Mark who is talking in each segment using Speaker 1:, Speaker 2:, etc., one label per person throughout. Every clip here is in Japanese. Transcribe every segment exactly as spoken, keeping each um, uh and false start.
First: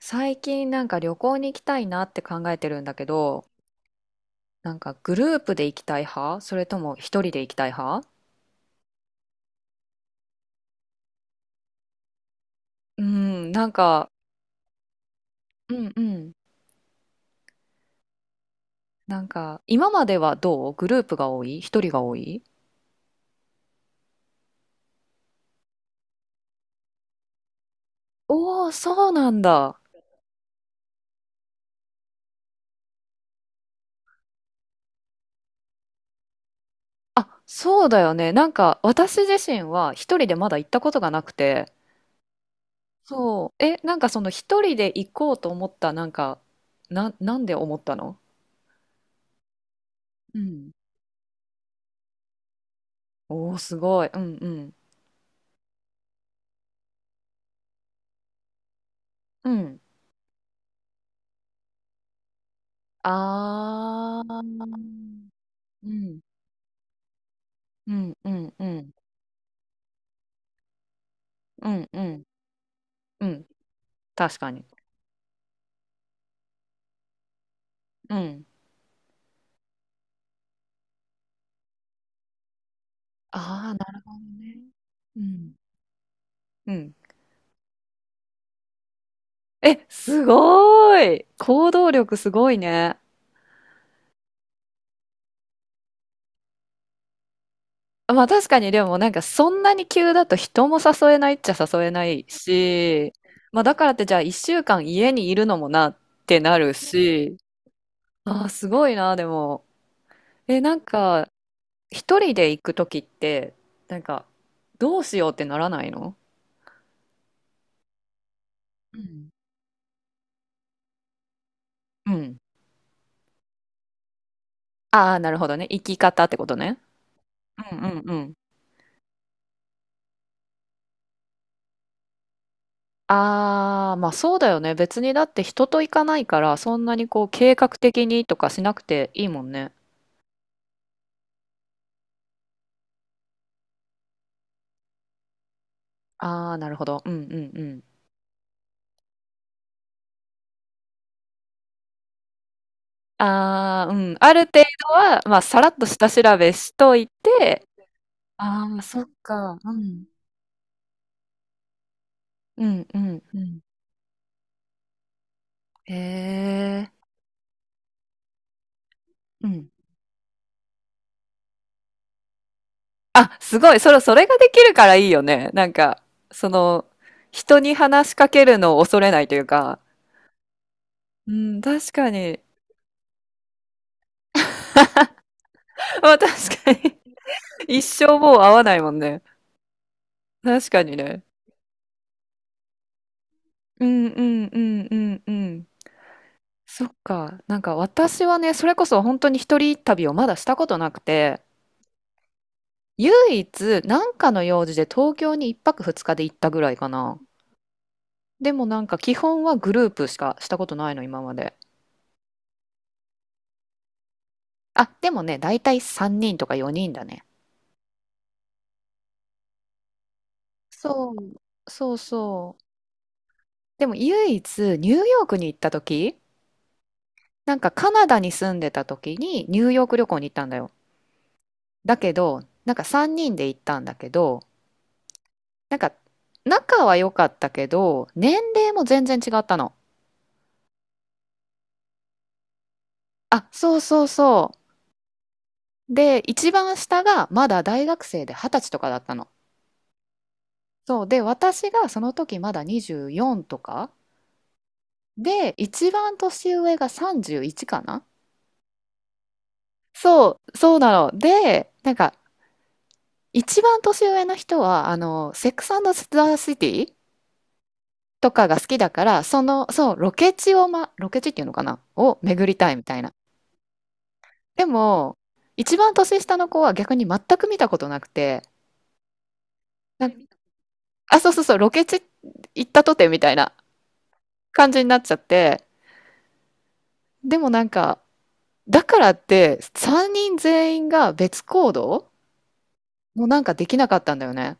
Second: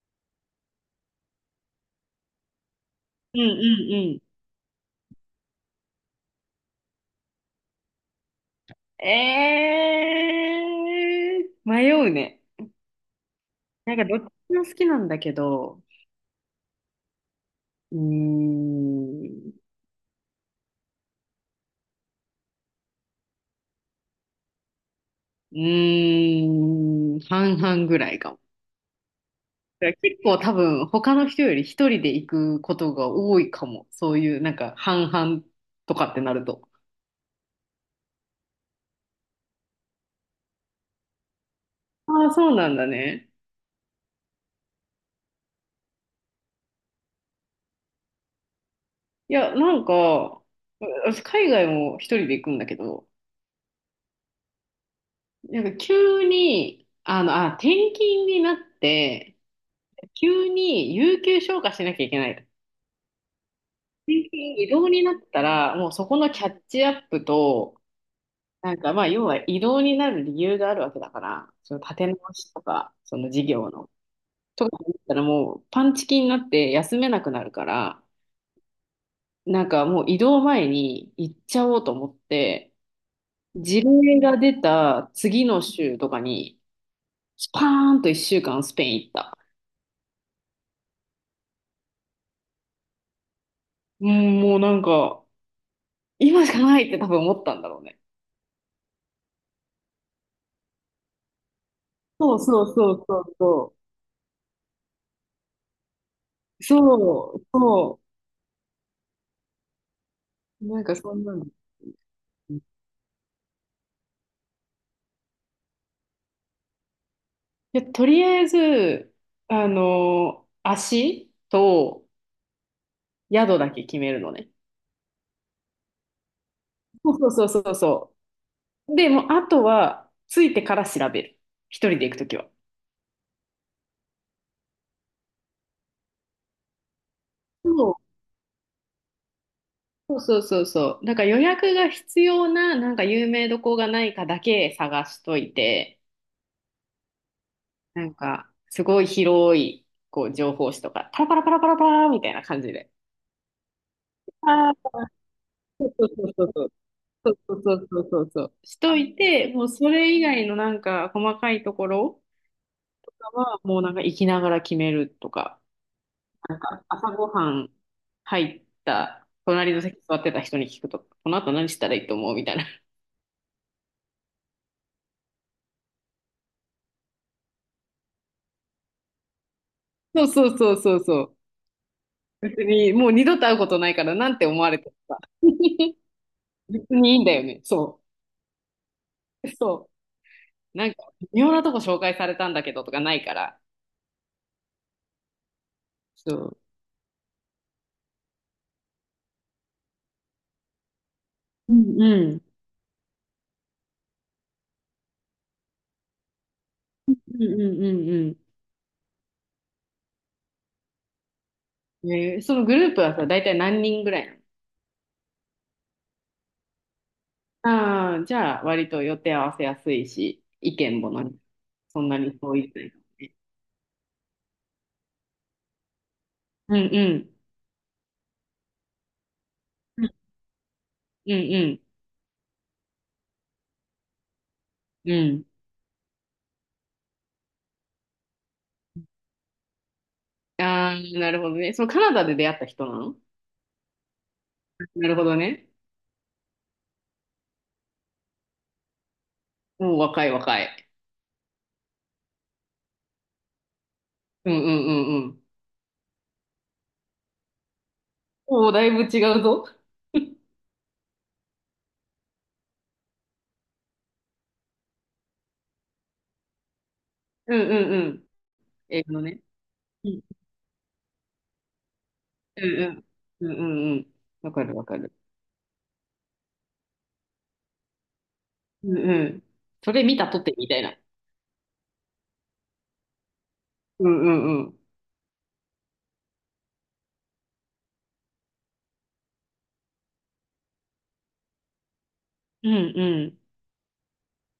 Speaker 1: 最近なんか旅行に行きたいなって考えてるんだけ
Speaker 2: うん
Speaker 1: ど、
Speaker 2: うんう
Speaker 1: なんかグループで行きたい派、それとも一人で行きたい派？
Speaker 2: ん。えー、迷うね。
Speaker 1: うん、なん
Speaker 2: なんか
Speaker 1: か、
Speaker 2: どっちも好きなんだけ
Speaker 1: う
Speaker 2: ど、
Speaker 1: んうん。
Speaker 2: うー
Speaker 1: なん
Speaker 2: ん、
Speaker 1: か、今まではどう？グループが多い？一人が多い？
Speaker 2: うーん、半々ぐらいかも。
Speaker 1: おおー、そうなんだ。
Speaker 2: だから結構多分他の人より一人で行くことが多いかも。そういうなんか半々とかってなると。
Speaker 1: あ、そうだよね。なんか、私自身は一人でまだ行ったことがなくて。
Speaker 2: ああ、そうなんだね。
Speaker 1: そう。え、なんかその一人で行こうと思った、なんか、な、なんで思ったの？
Speaker 2: いや、なんか、
Speaker 1: うん。
Speaker 2: 私海外も一人で行くんだけど、
Speaker 1: おお、すごい。うんうん。
Speaker 2: なんか急に、あの、あ、転勤になって、
Speaker 1: うん。
Speaker 2: 急に有給消化しなきゃいけない。
Speaker 1: あ
Speaker 2: 緊急
Speaker 1: あ、う
Speaker 2: 移動になっ
Speaker 1: ん、
Speaker 2: たら、もうそこ
Speaker 1: う
Speaker 2: のキャッチアップと、
Speaker 1: ん、うん、う
Speaker 2: なん
Speaker 1: ん、
Speaker 2: かまあ、要は移動になる理由があるわけだから、
Speaker 1: う
Speaker 2: その
Speaker 1: ん、
Speaker 2: 立
Speaker 1: う
Speaker 2: て直
Speaker 1: ん、
Speaker 2: しとか、そ
Speaker 1: う
Speaker 2: の事
Speaker 1: ん、
Speaker 2: 業の。
Speaker 1: 確かに。
Speaker 2: とかだったらもうパンチキになって休めなくなるから、
Speaker 1: うん。
Speaker 2: なんかもう移動前に行っちゃおうと思って、
Speaker 1: ああ、
Speaker 2: 事
Speaker 1: なるほど
Speaker 2: 例が出
Speaker 1: ね。
Speaker 2: た
Speaker 1: う
Speaker 2: 次
Speaker 1: ん、
Speaker 2: の週とかに、
Speaker 1: うん。
Speaker 2: スパーンといっしゅうかんスペイン行った。
Speaker 1: え、すごーい。行動力すごいね。
Speaker 2: うんもうなんか、今しかないって多分思ったんだろうね。
Speaker 1: まあ確かに。でもなんかそんなに急だと人も誘えないっちゃ誘えない
Speaker 2: そうそうそう
Speaker 1: し、
Speaker 2: そう
Speaker 1: まあ
Speaker 2: そ
Speaker 1: だか
Speaker 2: う。
Speaker 1: らってじゃあ一週間家にいるのもなってなる
Speaker 2: そ
Speaker 1: し、
Speaker 2: う、そ
Speaker 1: ああ、すごいな、でも。え、
Speaker 2: う、
Speaker 1: なん
Speaker 2: なんかそん
Speaker 1: か、
Speaker 2: なの。
Speaker 1: 一人で行く時って、なんか、どうしようってならないの？
Speaker 2: で、とりあえ
Speaker 1: う
Speaker 2: ず、
Speaker 1: ん。
Speaker 2: あの、足と
Speaker 1: うん。
Speaker 2: 宿だけ決めるのね。
Speaker 1: ああ、なるほどね。生き方ってことね。
Speaker 2: そうそうそうそ
Speaker 1: う
Speaker 2: う
Speaker 1: んうんう
Speaker 2: そ
Speaker 1: ん。
Speaker 2: う。で、もうあとは、ついてから調べる。一人で行くときは。
Speaker 1: ああ、まあそうだよね。別にだって人と行かないから、そんなにこう計画
Speaker 2: そ
Speaker 1: 的にとかしなくていいもんね。
Speaker 2: うそうそうそう。なんか予約が必要な、なんか有名どこがないかだけ探しといて、
Speaker 1: ああ、なるほど。うんうんうん。
Speaker 2: なんか、すごい広い、こう、情報誌とか、パラパラパラパラパラみたいな感じで。
Speaker 1: ああ、うん。ある程
Speaker 2: あ
Speaker 1: 度
Speaker 2: あ、
Speaker 1: は、まあさらっ
Speaker 2: そ
Speaker 1: と
Speaker 2: うそ
Speaker 1: 下調
Speaker 2: うそう
Speaker 1: べ
Speaker 2: そう。
Speaker 1: しとい
Speaker 2: そうそう
Speaker 1: て、
Speaker 2: そうそうそうそう。
Speaker 1: あ
Speaker 2: し
Speaker 1: あ、
Speaker 2: と
Speaker 1: そっ
Speaker 2: いて、
Speaker 1: か。
Speaker 2: もう
Speaker 1: う
Speaker 2: そ
Speaker 1: ん。
Speaker 2: れ以外のなんか細かいところ
Speaker 1: うんうん。う
Speaker 2: は
Speaker 1: ん。
Speaker 2: もうなんか行きながら決めるとか、
Speaker 1: へえ。
Speaker 2: 朝ごはん入った
Speaker 1: うん。
Speaker 2: 隣の席座ってた人に聞くとか、この後何したらいいと思うみたいな。
Speaker 1: あ、すごい。それ、それができるからいいよね。なんか、その、人に話しかけるのを恐れないというか、
Speaker 2: そうそうそうそうそ
Speaker 1: う
Speaker 2: う。
Speaker 1: ん、確かに。
Speaker 2: 別にもう二度と会うことないからなんて思われてるか。
Speaker 1: まあ、確か
Speaker 2: 別
Speaker 1: に。
Speaker 2: にいいんだよね。
Speaker 1: 一
Speaker 2: そ
Speaker 1: 生もう会わないもんね。
Speaker 2: う。そ
Speaker 1: 確
Speaker 2: う。
Speaker 1: か
Speaker 2: なん
Speaker 1: に
Speaker 2: か
Speaker 1: ね。
Speaker 2: 微妙なとこ紹介されたんだけどとかないから。
Speaker 1: うんうんうんうんうん。
Speaker 2: そう。
Speaker 1: そっか。なんか私はね、それこそ本当に一人旅をまだしたことなくて、
Speaker 2: うんうん。
Speaker 1: 唯一なんかの用事で東京にいっぱくふつかで行ったぐらいか
Speaker 2: うん
Speaker 1: な。
Speaker 2: うんうん
Speaker 1: でもなんか基本はグループしかしたことないの、今まで。
Speaker 2: うん。えーそのグループはさ、大体何人ぐらいなの？
Speaker 1: あ、でもね、だいたいさんにんとかよにんだね。
Speaker 2: ああ、じゃあ、割と予定合わせやすいし、意見も
Speaker 1: そ
Speaker 2: なに
Speaker 1: う。そう
Speaker 2: そんなに遠
Speaker 1: そう。
Speaker 2: いというかね。
Speaker 1: でも唯一ニューヨークに行った時、
Speaker 2: うんうん。
Speaker 1: なんかカナダに住んでた時にニューヨーク旅行に行ったんだよ。
Speaker 2: うん
Speaker 1: だけど、なんかさんにんで行ったんだけど、
Speaker 2: うんう
Speaker 1: なんか仲は良かったけど、年齢も全然違ったの。
Speaker 2: ん。ああ、なるほどね。そのカナダで出会った人なの？
Speaker 1: あ、そうそうそ
Speaker 2: なるほどね。
Speaker 1: う。で、一番下がまだ大学生ではたちとかだったの。
Speaker 2: もう若い若い。
Speaker 1: そう。で、私がその時まだにじゅうよんとか。
Speaker 2: うんうんうんうん。
Speaker 1: で、一番年上がさんじゅういちかな。
Speaker 2: もうだいぶ違うぞ。うん
Speaker 1: そう、そうなの。で、なんか、一番年上の人は、あの、セックスザ・シティ
Speaker 2: うんうん。
Speaker 1: とかが好きだ
Speaker 2: 英
Speaker 1: か
Speaker 2: 語の
Speaker 1: ら、
Speaker 2: ね。
Speaker 1: その、そう、
Speaker 2: う
Speaker 1: ロ
Speaker 2: ん
Speaker 1: ケ地を、ま、ロケ地っていうのかなを巡り
Speaker 2: う
Speaker 1: たい
Speaker 2: ん
Speaker 1: み
Speaker 2: う
Speaker 1: たい
Speaker 2: ん。
Speaker 1: な。
Speaker 2: うんうんうん。わか
Speaker 1: で
Speaker 2: るわかる。
Speaker 1: も、一番年下の子は逆に全く見たことなくて、
Speaker 2: うんうん。それ
Speaker 1: なんか
Speaker 2: 見たとてみたいな。
Speaker 1: あ、そうそうそう、ロケ地行ったとてみたいな
Speaker 2: うんうんう
Speaker 1: 感じ
Speaker 2: ん。
Speaker 1: になっちゃって、でもなんか、だからって、さんにん全員が別行動
Speaker 2: うんう
Speaker 1: も
Speaker 2: ん。
Speaker 1: なんかできなかったんだよね。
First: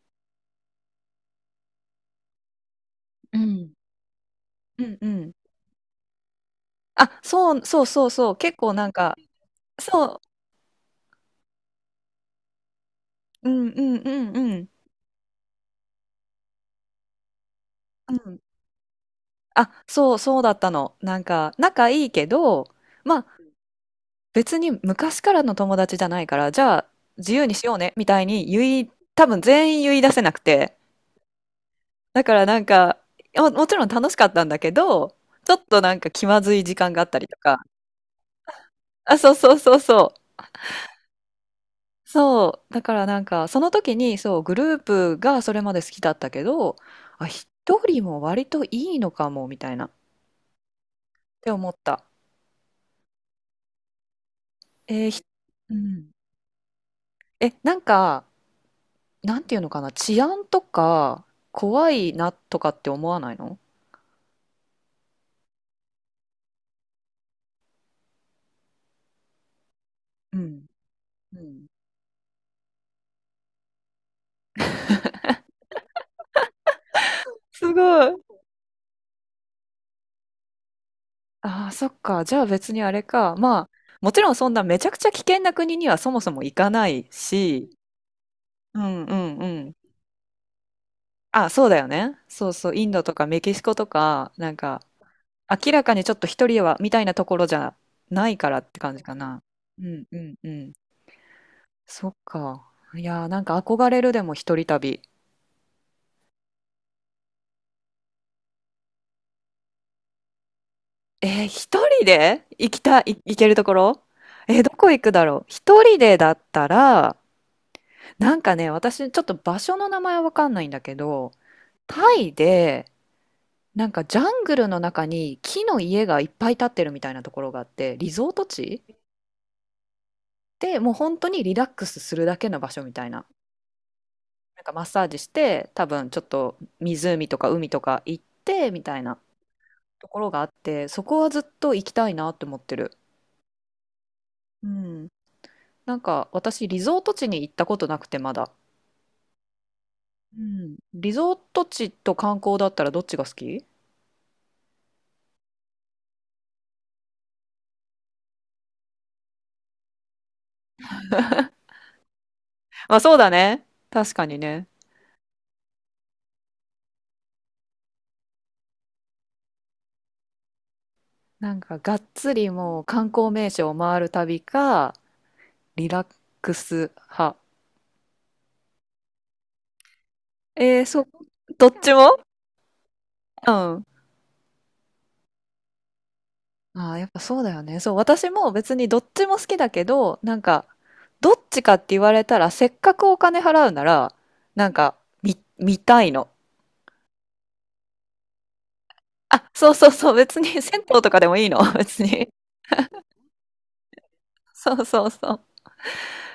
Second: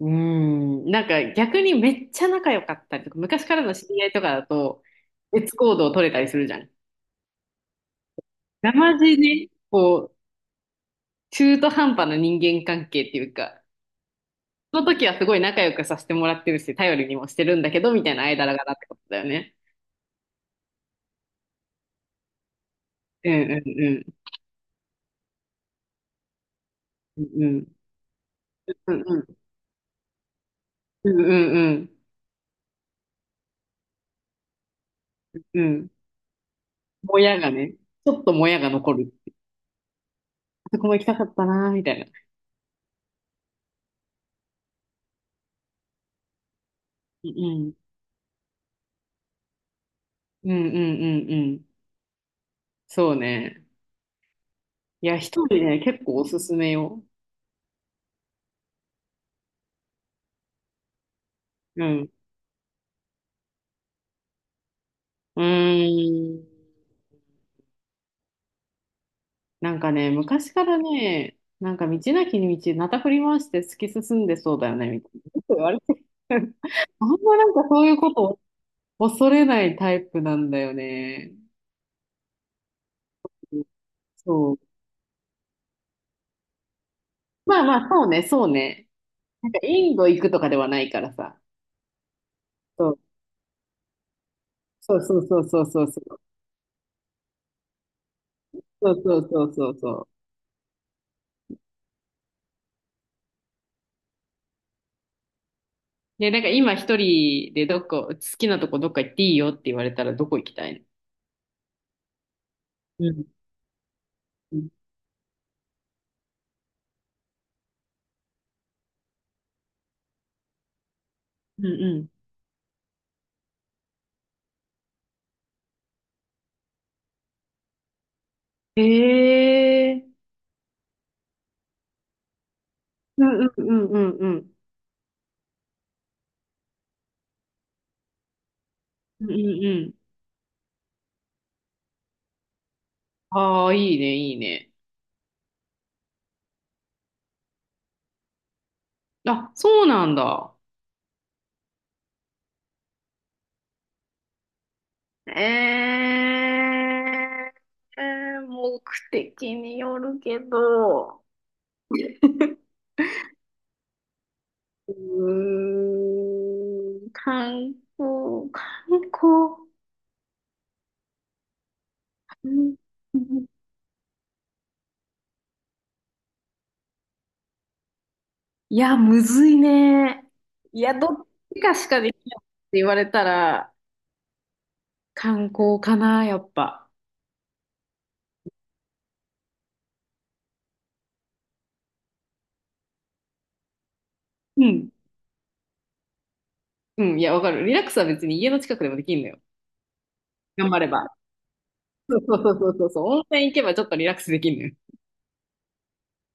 Speaker 2: うーん、なんか逆にめっちゃ仲良かったりとか、
Speaker 1: う
Speaker 2: 昔から
Speaker 1: ん。
Speaker 2: の知り合いとかだと、
Speaker 1: うんうん。
Speaker 2: 別行動取れたりするじゃん。
Speaker 1: あ、そう、そうそうそう、結
Speaker 2: な
Speaker 1: 構なん
Speaker 2: ま
Speaker 1: か、
Speaker 2: じね、こう、
Speaker 1: そ
Speaker 2: 中途半端な人間関係っていう
Speaker 1: う、う
Speaker 2: か、
Speaker 1: んうんうんうん。
Speaker 2: その時はすごい仲良くさせてもらってるし、頼りにもしてるんだけど、みた
Speaker 1: う
Speaker 2: いな
Speaker 1: ん。
Speaker 2: 間柄だってことだよね。
Speaker 1: あ、そうそうだったの。なんか、仲いいけど、まあ、
Speaker 2: うんうんうん。
Speaker 1: 別に昔からの友達じゃないから、じゃあ、
Speaker 2: う
Speaker 1: 自
Speaker 2: ん
Speaker 1: 由
Speaker 2: う
Speaker 1: にしよ
Speaker 2: ん。
Speaker 1: うね、みたいに言い、
Speaker 2: うんう
Speaker 1: 多分
Speaker 2: ん
Speaker 1: 全員言い出せなくて。
Speaker 2: うん。
Speaker 1: だからなんか、も、もちろん楽しかったんだけど、ちょ
Speaker 2: う
Speaker 1: っと
Speaker 2: ん。
Speaker 1: なんか気まずい時間があっ
Speaker 2: も
Speaker 1: たりと
Speaker 2: やが
Speaker 1: か。
Speaker 2: ね、ちょっともやが残る。
Speaker 1: あ、そうそうそうそう。
Speaker 2: あそこも行きたかったな、みたいな。
Speaker 1: そう。だからなんか、その時に、そう、グループがそれまで好きだったけど、あ、
Speaker 2: うん
Speaker 1: 一
Speaker 2: うん。
Speaker 1: 人も割といいのかも、みたいな、っ
Speaker 2: うんうんうんう
Speaker 1: て
Speaker 2: ん。
Speaker 1: 思った。
Speaker 2: そうね。い
Speaker 1: えー
Speaker 2: や、
Speaker 1: ひ、
Speaker 2: 一人
Speaker 1: う
Speaker 2: ね、結
Speaker 1: ん。
Speaker 2: 構おすすめよ。
Speaker 1: え、なんか、なんていうのかな、治安とか、
Speaker 2: う
Speaker 1: 怖
Speaker 2: ん。
Speaker 1: いなとかって思わないの？
Speaker 2: うーん。なんかね、
Speaker 1: う
Speaker 2: 昔か
Speaker 1: ん。
Speaker 2: らね、
Speaker 1: うん。
Speaker 2: なんか道なきに道、なた振り回して突き進んでそうだよね、みたいな。よく言われてる。あんまなんか
Speaker 1: すご
Speaker 2: そういうこ
Speaker 1: い。
Speaker 2: とを恐れないタイプなんだよね。
Speaker 1: ああ、そっか。じゃあ別にあれか。まあ、もちろんそ
Speaker 2: そ
Speaker 1: ん
Speaker 2: う。
Speaker 1: なめちゃくちゃ危険な国にはそもそも行かない
Speaker 2: まあ
Speaker 1: し、
Speaker 2: まあ、そうね、そう
Speaker 1: う
Speaker 2: ね。
Speaker 1: んうんう
Speaker 2: なんか
Speaker 1: ん。
Speaker 2: インド行くとかではないからさ。
Speaker 1: あ、そうだよね。そうそう。イ
Speaker 2: そ
Speaker 1: ン
Speaker 2: う。
Speaker 1: ドとかメキシコとか、なんか、
Speaker 2: そうそうそうそう
Speaker 1: 明
Speaker 2: そ
Speaker 1: ら
Speaker 2: う
Speaker 1: か
Speaker 2: そ
Speaker 1: にちょっ
Speaker 2: う。
Speaker 1: と一人はみたいなところじゃないからって
Speaker 2: そ
Speaker 1: 感
Speaker 2: う
Speaker 1: じか
Speaker 2: そう
Speaker 1: な。
Speaker 2: そうそう
Speaker 1: う
Speaker 2: そ
Speaker 1: ん
Speaker 2: う。
Speaker 1: うんうん。そっか。いやーなんか憧れるでも一人旅。
Speaker 2: で、なんか今一人でどこ、好きなとこどっか行っていいよって言われたらどこ行きたい
Speaker 1: えー、一人で行きたい、
Speaker 2: の？う
Speaker 1: い
Speaker 2: ん。
Speaker 1: 行けるところ？
Speaker 2: う
Speaker 1: えー、
Speaker 2: ん
Speaker 1: どこ行くだろう一人でだったら、なんかね、私ちょっと場所の名前はわかんないんだけど、
Speaker 2: うん
Speaker 1: タイで、なんかジャングルの中に木の家がいっぱい建ってるみたいなところがあって、リゾート
Speaker 2: へ
Speaker 1: 地
Speaker 2: え。
Speaker 1: で、もう本当にリラックスするだけの場所みたい
Speaker 2: う
Speaker 1: な。
Speaker 2: んうんうんうんうん。
Speaker 1: なんかマッサージして多分ちょっと湖とか海とか行ってみたいな
Speaker 2: うんうんうん。
Speaker 1: ところがあって、そこはずっと行きたいなって思ってる。
Speaker 2: ああ、いいね、いい
Speaker 1: う
Speaker 2: ね。
Speaker 1: ん。なんか私リゾート地に行ったことなくてまだ。
Speaker 2: あ、そうなん
Speaker 1: う
Speaker 2: だ。
Speaker 1: ん。リゾート地と観光だったらどっちが好き？
Speaker 2: えー、目的によるけど、
Speaker 1: あ、そうだね。確かにね。
Speaker 2: うーん、観光、観光。
Speaker 1: なんかがっつ
Speaker 2: う
Speaker 1: り
Speaker 2: ん
Speaker 1: もう観光名所を回る旅か、リラックス派。
Speaker 2: いや、むずいね。い
Speaker 1: えー、
Speaker 2: や、
Speaker 1: そ
Speaker 2: ど
Speaker 1: う、
Speaker 2: っち
Speaker 1: どっ
Speaker 2: かし
Speaker 1: ち
Speaker 2: かでき
Speaker 1: も？
Speaker 2: ないって言われた
Speaker 1: う
Speaker 2: ら、
Speaker 1: ん。
Speaker 2: 観光かな、やっぱ。
Speaker 1: ああ、やっぱそうだよね。そう、私も別にどっちも好きだけど、なんか、どっちかって言われたら、せっかくお金払うなら、
Speaker 2: う
Speaker 1: なん
Speaker 2: ん。
Speaker 1: か、見、見たいの。
Speaker 2: うん、いや、わかる。リラックスは別に家の近くでもできんのよ。
Speaker 1: あ、そうそうそう、別に
Speaker 2: 頑張
Speaker 1: 銭
Speaker 2: れ
Speaker 1: 湯と
Speaker 2: ば。
Speaker 1: かでもいいの、別
Speaker 2: そう
Speaker 1: に。
Speaker 2: そうそうそうそうそう。温泉行けばちょっとリラックスできんのよ。
Speaker 1: そうそうそう。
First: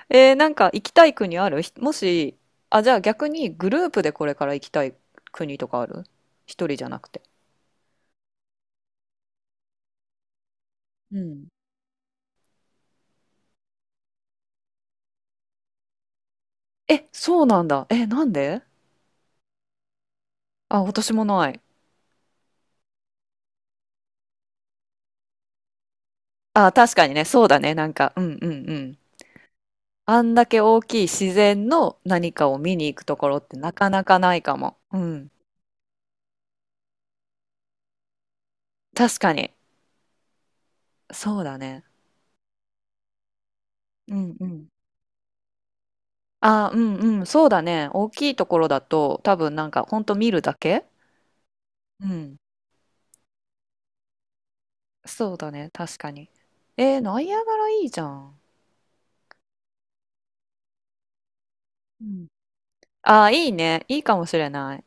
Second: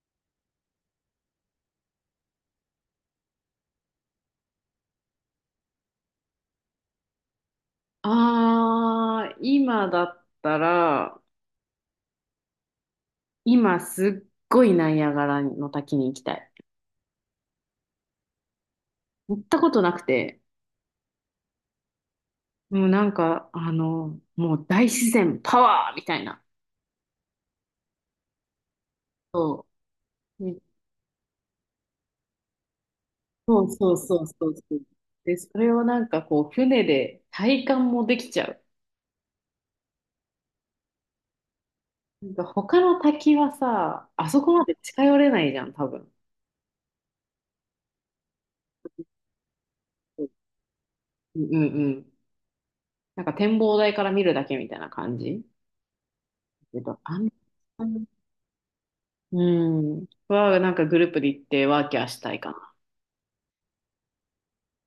Speaker 1: えー、なんか行きたい国あるひもし、あ、じゃあ逆にグループでこれから行きたい国とかある？一人じゃなくて。
Speaker 2: あー、今だった
Speaker 1: う
Speaker 2: ら、
Speaker 1: ん。
Speaker 2: 今すっごいナイアガラの滝に行きたい。
Speaker 1: え、そうなんだ。え、なんで？
Speaker 2: 行ったことなくて、
Speaker 1: あ、私もない。
Speaker 2: もうなんか、あの、もう大自然パワーみたいな。
Speaker 1: あ、確かにね、そうだね、なんか、うんうんうん。
Speaker 2: そ
Speaker 1: あん
Speaker 2: う。
Speaker 1: だ
Speaker 2: うん
Speaker 1: け大きい自然の何かを見に行くところって
Speaker 2: そう
Speaker 1: なか
Speaker 2: そう
Speaker 1: なか
Speaker 2: そう
Speaker 1: ない
Speaker 2: そう
Speaker 1: か
Speaker 2: そ
Speaker 1: も。
Speaker 2: う。
Speaker 1: うん。
Speaker 2: で、それをなんかこう、船で体感もできちゃう。
Speaker 1: 確かに。そうだね。
Speaker 2: なんか他の滝はさ、
Speaker 1: う
Speaker 2: あ
Speaker 1: ん
Speaker 2: そ
Speaker 1: う
Speaker 2: こま
Speaker 1: ん。
Speaker 2: で近寄れないじゃん、多分。
Speaker 1: あ、うんうん。そうだね。大きいところだと多分なんかほんと見るだけ。
Speaker 2: うんうんう
Speaker 1: う
Speaker 2: ん。
Speaker 1: ん。
Speaker 2: なんか展望台から見るだけみたいな感
Speaker 1: そう
Speaker 2: じ。
Speaker 1: だね。確かに。
Speaker 2: えっ
Speaker 1: え
Speaker 2: と、
Speaker 1: ー、
Speaker 2: あ
Speaker 1: ナ
Speaker 2: ん
Speaker 1: イアガラい
Speaker 2: ま、
Speaker 1: いじゃん。
Speaker 2: うん。は、なんかグループで行ってワーキャ
Speaker 1: う
Speaker 2: ーし
Speaker 1: ん。
Speaker 2: たいかな。
Speaker 1: ああ、いいね。いいかもしれない。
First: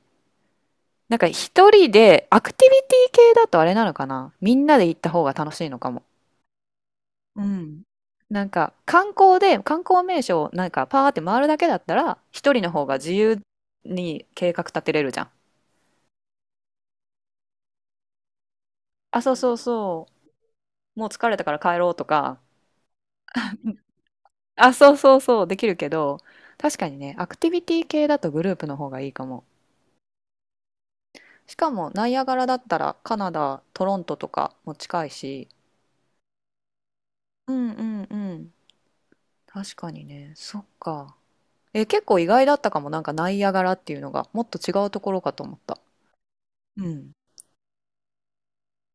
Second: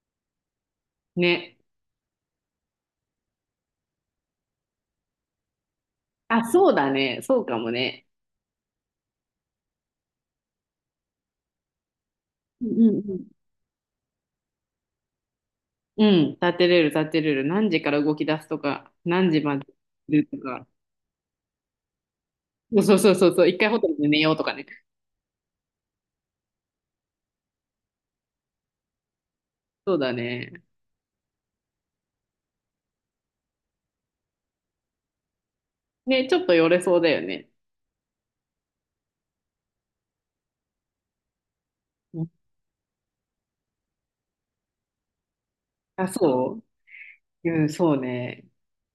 Speaker 1: なんか
Speaker 2: ね。
Speaker 1: 一人で、アクティビティ系だとあれなのかな、みんなで行った方が楽しいのかも。
Speaker 2: あ、そうだね。そ
Speaker 1: う
Speaker 2: うかも
Speaker 1: ん。
Speaker 2: ね。
Speaker 1: なんか観光で観光名所をなんかパーって回るだけだったら一人
Speaker 2: うん
Speaker 1: の方
Speaker 2: う
Speaker 1: が
Speaker 2: ん
Speaker 1: 自
Speaker 2: うん。
Speaker 1: 由に計画立てれるじゃん。
Speaker 2: うん、立てれる、立てれる。何時から動き出すとか、
Speaker 1: あ、
Speaker 2: 何
Speaker 1: そう
Speaker 2: 時
Speaker 1: そ
Speaker 2: ま
Speaker 1: う
Speaker 2: で
Speaker 1: そ
Speaker 2: いるとか。
Speaker 1: う。もう疲れたから帰ろうとか。
Speaker 2: そうそうそうそう、一回ホ テルで寝ようとかね。
Speaker 1: あ、そうそうそう。できるけど、確かにね、アクティビティ系だとグループの方がいいかも。
Speaker 2: そうだね。
Speaker 1: しかもナイアガラだったらカナダ、トロントとかも近いし。
Speaker 2: ね、ちょっと寄れそうだよね。
Speaker 1: うんうんうん。確かにね。そっか。え、結構
Speaker 2: う
Speaker 1: 意
Speaker 2: ん
Speaker 1: 外だったかも。なんかナイアガラっていうのがもっと違うところかと思った。
Speaker 2: あ、そ
Speaker 1: うん。
Speaker 2: ううん、そうね。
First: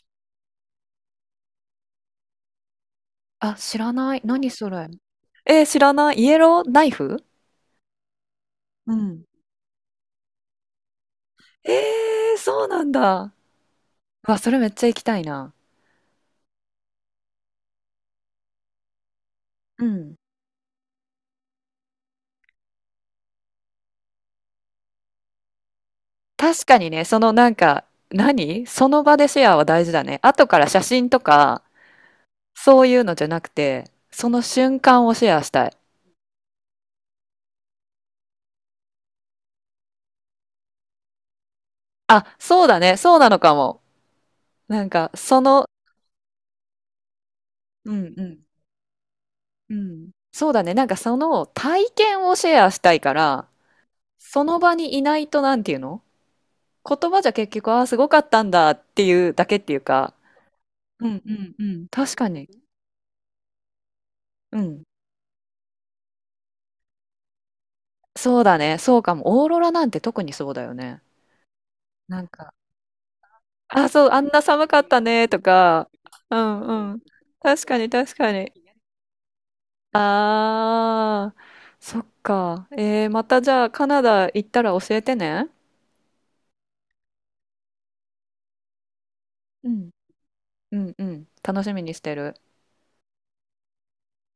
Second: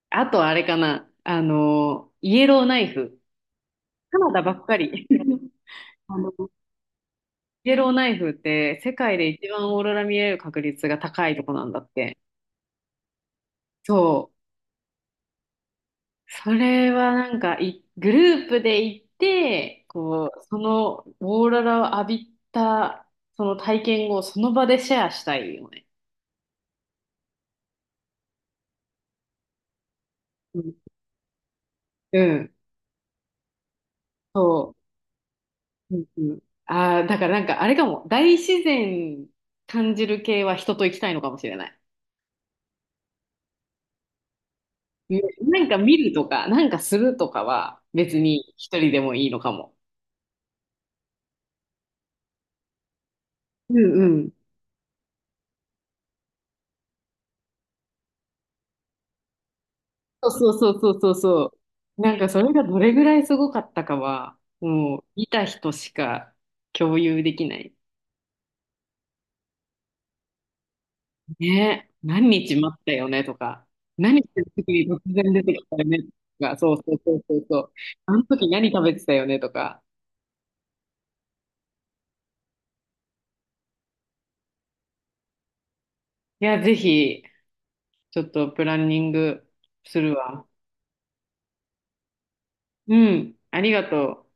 Speaker 2: あとあれかな。あの、イエローナイフ。
Speaker 1: あ、知らな
Speaker 2: カ
Speaker 1: い。
Speaker 2: ナダ
Speaker 1: 何
Speaker 2: ばっ
Speaker 1: そ
Speaker 2: か
Speaker 1: れ。
Speaker 2: り。
Speaker 1: えー知らない。
Speaker 2: あ
Speaker 1: イ
Speaker 2: の
Speaker 1: エローナイフ？
Speaker 2: イエローナイフって世
Speaker 1: う
Speaker 2: 界
Speaker 1: ん。
Speaker 2: で一番オーロラ見れる確率が高いとこな
Speaker 1: え
Speaker 2: んだって。
Speaker 1: ー、そうなんだ。
Speaker 2: そ
Speaker 1: う
Speaker 2: う。
Speaker 1: わ、それめっちゃ行きたいな。
Speaker 2: それはなんかい、グループで行っ
Speaker 1: う
Speaker 2: て、
Speaker 1: ん。
Speaker 2: こう、そのオーロラを浴びた、その体験をその場でシェアしたいよね。
Speaker 1: 確かにね、そのなんか、何その場でシェアは大事だね。後か
Speaker 2: う
Speaker 1: ら
Speaker 2: ん。
Speaker 1: 写真とか、
Speaker 2: うん
Speaker 1: そういうのじゃなくて、その
Speaker 2: そ
Speaker 1: 瞬間をシェアしたい。
Speaker 2: う。うんうん。ああ、だからなんかあれかも。大自然感じる系は人と行きたいのかもしれない。
Speaker 1: あ、そうだね。そうなのかも。なんか、
Speaker 2: ね
Speaker 1: そ
Speaker 2: な
Speaker 1: の、
Speaker 2: んか見るとか、なんかするとかは
Speaker 1: うん
Speaker 2: 別
Speaker 1: うん。
Speaker 2: に一人でもいいのかも。
Speaker 1: うん。そうだね。なんかその体験をシェアしたいから、
Speaker 2: うんうん。
Speaker 1: その場にいないとなんていうの？言葉じゃ結局、ああ、すごかったんだっていうだけっていうか、
Speaker 2: そうそうそう
Speaker 1: う
Speaker 2: そう
Speaker 1: んうん
Speaker 2: そ
Speaker 1: うん。
Speaker 2: う。
Speaker 1: 確
Speaker 2: なん
Speaker 1: か
Speaker 2: かそ
Speaker 1: に。
Speaker 2: れがどれぐらいすごかったかは、
Speaker 1: うん。
Speaker 2: もう見た人しか共有できない。
Speaker 1: そうだね。そうかも。オーロラなんて特にそうだよね。
Speaker 2: ね、
Speaker 1: なん
Speaker 2: 何
Speaker 1: か、
Speaker 2: 日待ったよねとか、
Speaker 1: あ、そう、
Speaker 2: 何
Speaker 1: あ
Speaker 2: し
Speaker 1: んな
Speaker 2: てる
Speaker 1: 寒
Speaker 2: 時
Speaker 1: か
Speaker 2: に
Speaker 1: った
Speaker 2: 突
Speaker 1: ね
Speaker 2: 然
Speaker 1: と
Speaker 2: 出てきたよ
Speaker 1: か、
Speaker 2: ね
Speaker 1: う
Speaker 2: とか、そう
Speaker 1: ん
Speaker 2: そ
Speaker 1: う
Speaker 2: う
Speaker 1: ん。
Speaker 2: そうそうそ
Speaker 1: 確
Speaker 2: う。
Speaker 1: かに
Speaker 2: あ
Speaker 1: 確
Speaker 2: の
Speaker 1: か
Speaker 2: 時
Speaker 1: に。
Speaker 2: 何食べてたよねとか。
Speaker 1: ああ、そっか。えー、またじゃあカナダ行ったら教えてね。
Speaker 2: いや、ぜひ、ちょっとプランニング
Speaker 1: うん。
Speaker 2: するわ。
Speaker 1: うんうん。楽しみにしてる。
Speaker 2: うん、ありがとう。